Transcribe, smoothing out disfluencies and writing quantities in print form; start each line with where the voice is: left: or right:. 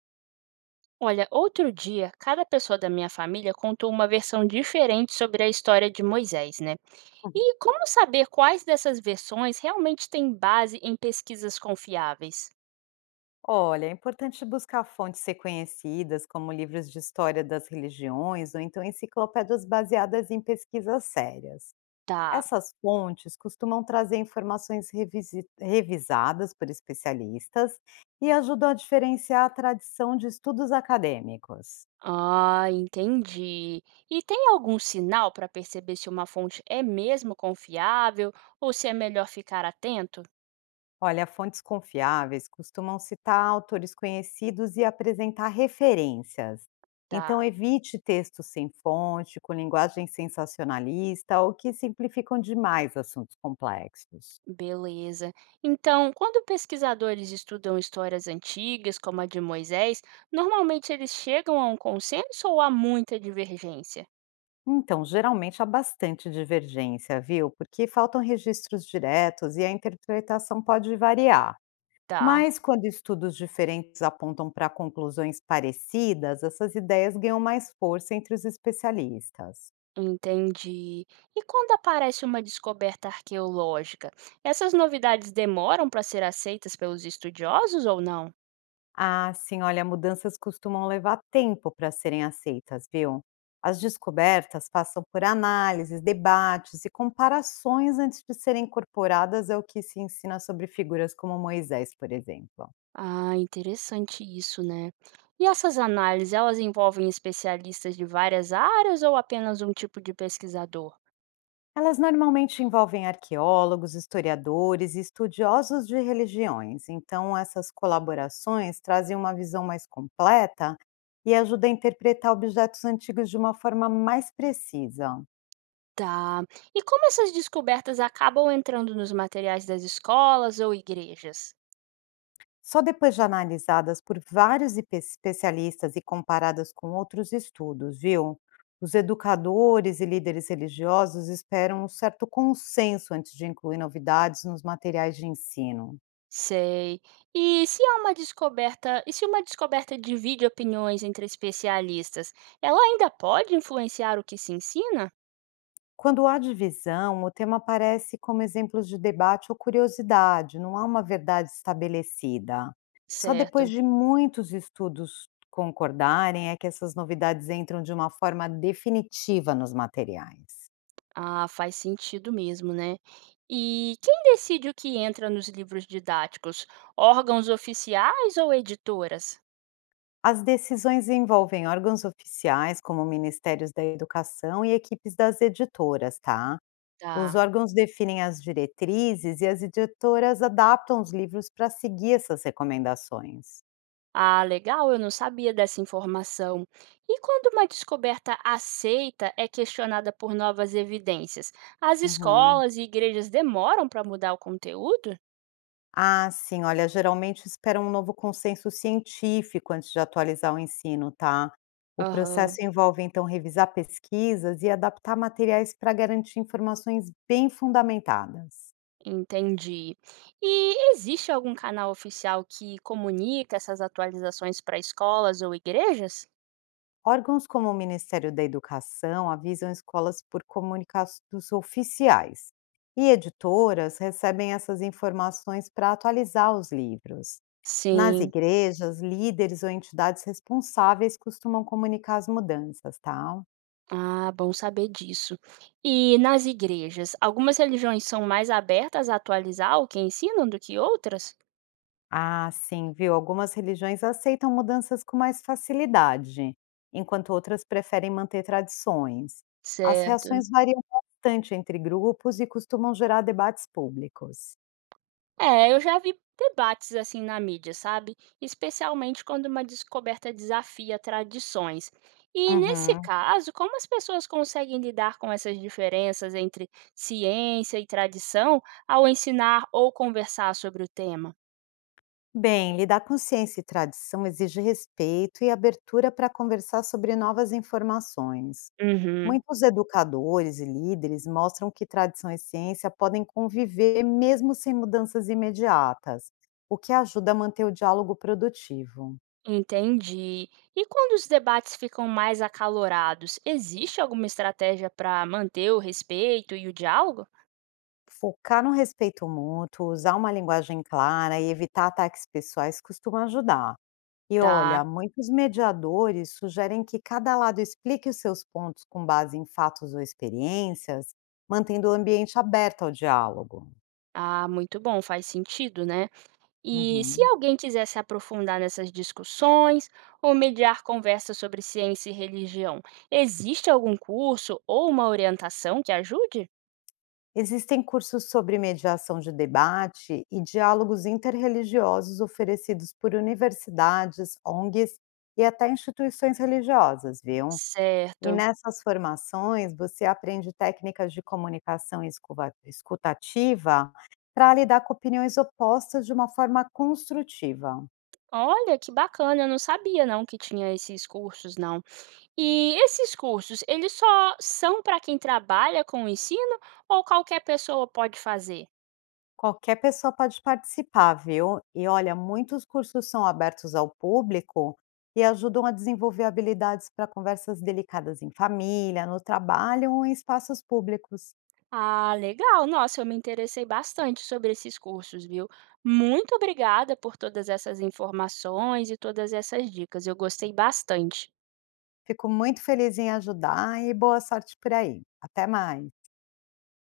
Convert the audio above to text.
right: Olha, outro dia, cada pessoa da minha família contou uma versão diferente sobre a história de Moisés, né? E como saber quais dessas versões realmente têm base em pesquisas confiáveis?
left: Olha, é importante buscar fontes reconhecidas, como livros de história das religiões ou então enciclopédias baseadas em pesquisas sérias.
right: Tá.
left: Essas fontes costumam trazer informações revisadas por especialistas e ajudam a diferenciar a tradição de estudos acadêmicos.
right: Ah, entendi. E tem algum sinal para perceber se uma fonte é mesmo confiável ou se é melhor ficar atento?
left: Olha, fontes confiáveis costumam citar autores conhecidos e apresentar referências.
right: Tá.
left: Então, evite textos sem fonte, com linguagem sensacionalista ou que simplificam demais assuntos complexos.
right: Beleza. Então, quando pesquisadores estudam histórias antigas, como a de Moisés, normalmente eles chegam a um consenso ou há muita divergência?
left: Então, geralmente há bastante divergência, viu? Porque faltam registros diretos e a interpretação pode variar.
right: Tá,
left: Mas quando estudos diferentes apontam para conclusões parecidas, essas ideias ganham mais força entre os especialistas.
right: entendi. E quando aparece uma descoberta arqueológica, essas novidades demoram para ser aceitas pelos estudiosos ou não?
left: Ah, sim, olha, mudanças costumam levar tempo para serem aceitas, viu? As descobertas passam por análises, debates e comparações antes de serem incorporadas ao que se ensina sobre figuras como Moisés, por exemplo.
right: Ah, interessante isso, né? E essas análises, elas envolvem especialistas de várias áreas ou apenas um tipo de pesquisador?
left: Elas normalmente envolvem arqueólogos, historiadores e estudiosos de religiões, então essas colaborações trazem uma visão mais completa e ajudam a interpretar objetos antigos de uma forma mais precisa.
right: Tá. E como essas descobertas acabam entrando nos materiais das escolas ou igrejas?
left: Só depois de analisadas por vários especialistas e comparadas com outros estudos, viu? Os educadores e líderes religiosos esperam um certo consenso antes de incluir novidades nos materiais de ensino.
right: Sei. E se há uma descoberta, e se uma descoberta divide opiniões entre especialistas, ela ainda pode influenciar o que se ensina?
left: Quando há divisão, o tema aparece como exemplos de debate ou curiosidade, não há uma verdade estabelecida. Só depois
right: Certo.
left: de muitos estudos concordarem é que essas novidades entram de uma forma definitiva nos materiais.
right: Ah, faz sentido mesmo, né? E quem decide o que entra nos livros didáticos? Órgãos oficiais ou editoras?
left: As decisões envolvem órgãos oficiais, como ministérios da educação e equipes das editoras, tá? Os
right: Tá.
left: órgãos definem as diretrizes e as editoras adaptam os livros para seguir essas recomendações.
right: Ah, legal, eu não sabia dessa informação. E quando uma descoberta aceita é questionada por novas evidências, as
left: Uhum.
right: escolas e igrejas demoram para mudar o conteúdo?
left: Ah, sim, olha, geralmente esperam um novo consenso científico antes de atualizar o ensino, tá? O
right: Aham,
left: processo envolve, então, revisar pesquisas e adaptar materiais para garantir informações bem fundamentadas.
right: entendi. E existe algum canal oficial que comunica essas atualizações para escolas ou igrejas?
left: Órgãos como o Ministério da Educação avisam escolas por comunicados oficiais, e editoras recebem essas informações para atualizar os livros. Nas
right: Sim,
left: igrejas, líderes ou entidades responsáveis costumam comunicar as mudanças, tá?
right: ah, bom saber disso. E nas igrejas, algumas religiões são mais abertas a atualizar o que ensinam do que outras?
left: Ah, sim, viu? Algumas religiões aceitam mudanças com mais facilidade, enquanto outras preferem manter tradições. As
right: Certo.
left: reações variam bastante entre grupos e costumam gerar debates públicos.
right: É, eu já vi debates assim na mídia, sabe? Especialmente quando uma descoberta desafia tradições. E nesse
left: Uhum.
right: caso, como as pessoas conseguem lidar com essas diferenças entre ciência e tradição ao ensinar ou conversar sobre o tema?
left: Bem, lidar com ciência e tradição exige respeito e abertura para conversar sobre novas informações.
right: Uhum,
left: Muitos educadores e líderes mostram que tradição e ciência podem conviver mesmo sem mudanças imediatas, o que ajuda a manter o diálogo produtivo.
right: entendi. E quando os debates ficam mais acalorados, existe alguma estratégia para manter o respeito e o diálogo?
left: Focar no respeito mútuo, usar uma linguagem clara e evitar ataques pessoais costuma ajudar. E
right: Tá.
left: olha, muitos mediadores sugerem que cada lado explique os seus pontos com base em fatos ou experiências, mantendo o ambiente aberto ao diálogo.
right: Ah, muito bom, faz sentido, né? E se
left: Uhum.
right: alguém quiser se aprofundar nessas discussões ou mediar conversas sobre ciência e religião, existe algum curso ou uma orientação que ajude?
left: Existem cursos sobre mediação de debate e diálogos interreligiosos oferecidos por universidades, ONGs e até instituições religiosas, viu? E
right: Certo.
left: nessas formações, você aprende técnicas de comunicação escuva escutativa para lidar com opiniões opostas de uma forma construtiva.
right: Olha que bacana, eu não sabia não que tinha esses cursos não. E esses cursos, eles só são para quem trabalha com o ensino ou qualquer pessoa pode fazer?
left: Qualquer pessoa pode participar, viu? E olha, muitos cursos são abertos ao público e ajudam a desenvolver habilidades para conversas delicadas em família, no trabalho ou em espaços públicos.
right: Ah, legal. Nossa, eu me interessei bastante sobre esses cursos, viu? Muito obrigada por todas essas informações e todas essas dicas. Eu gostei bastante.
left: Fico muito feliz em ajudar e boa sorte por aí. Até mais.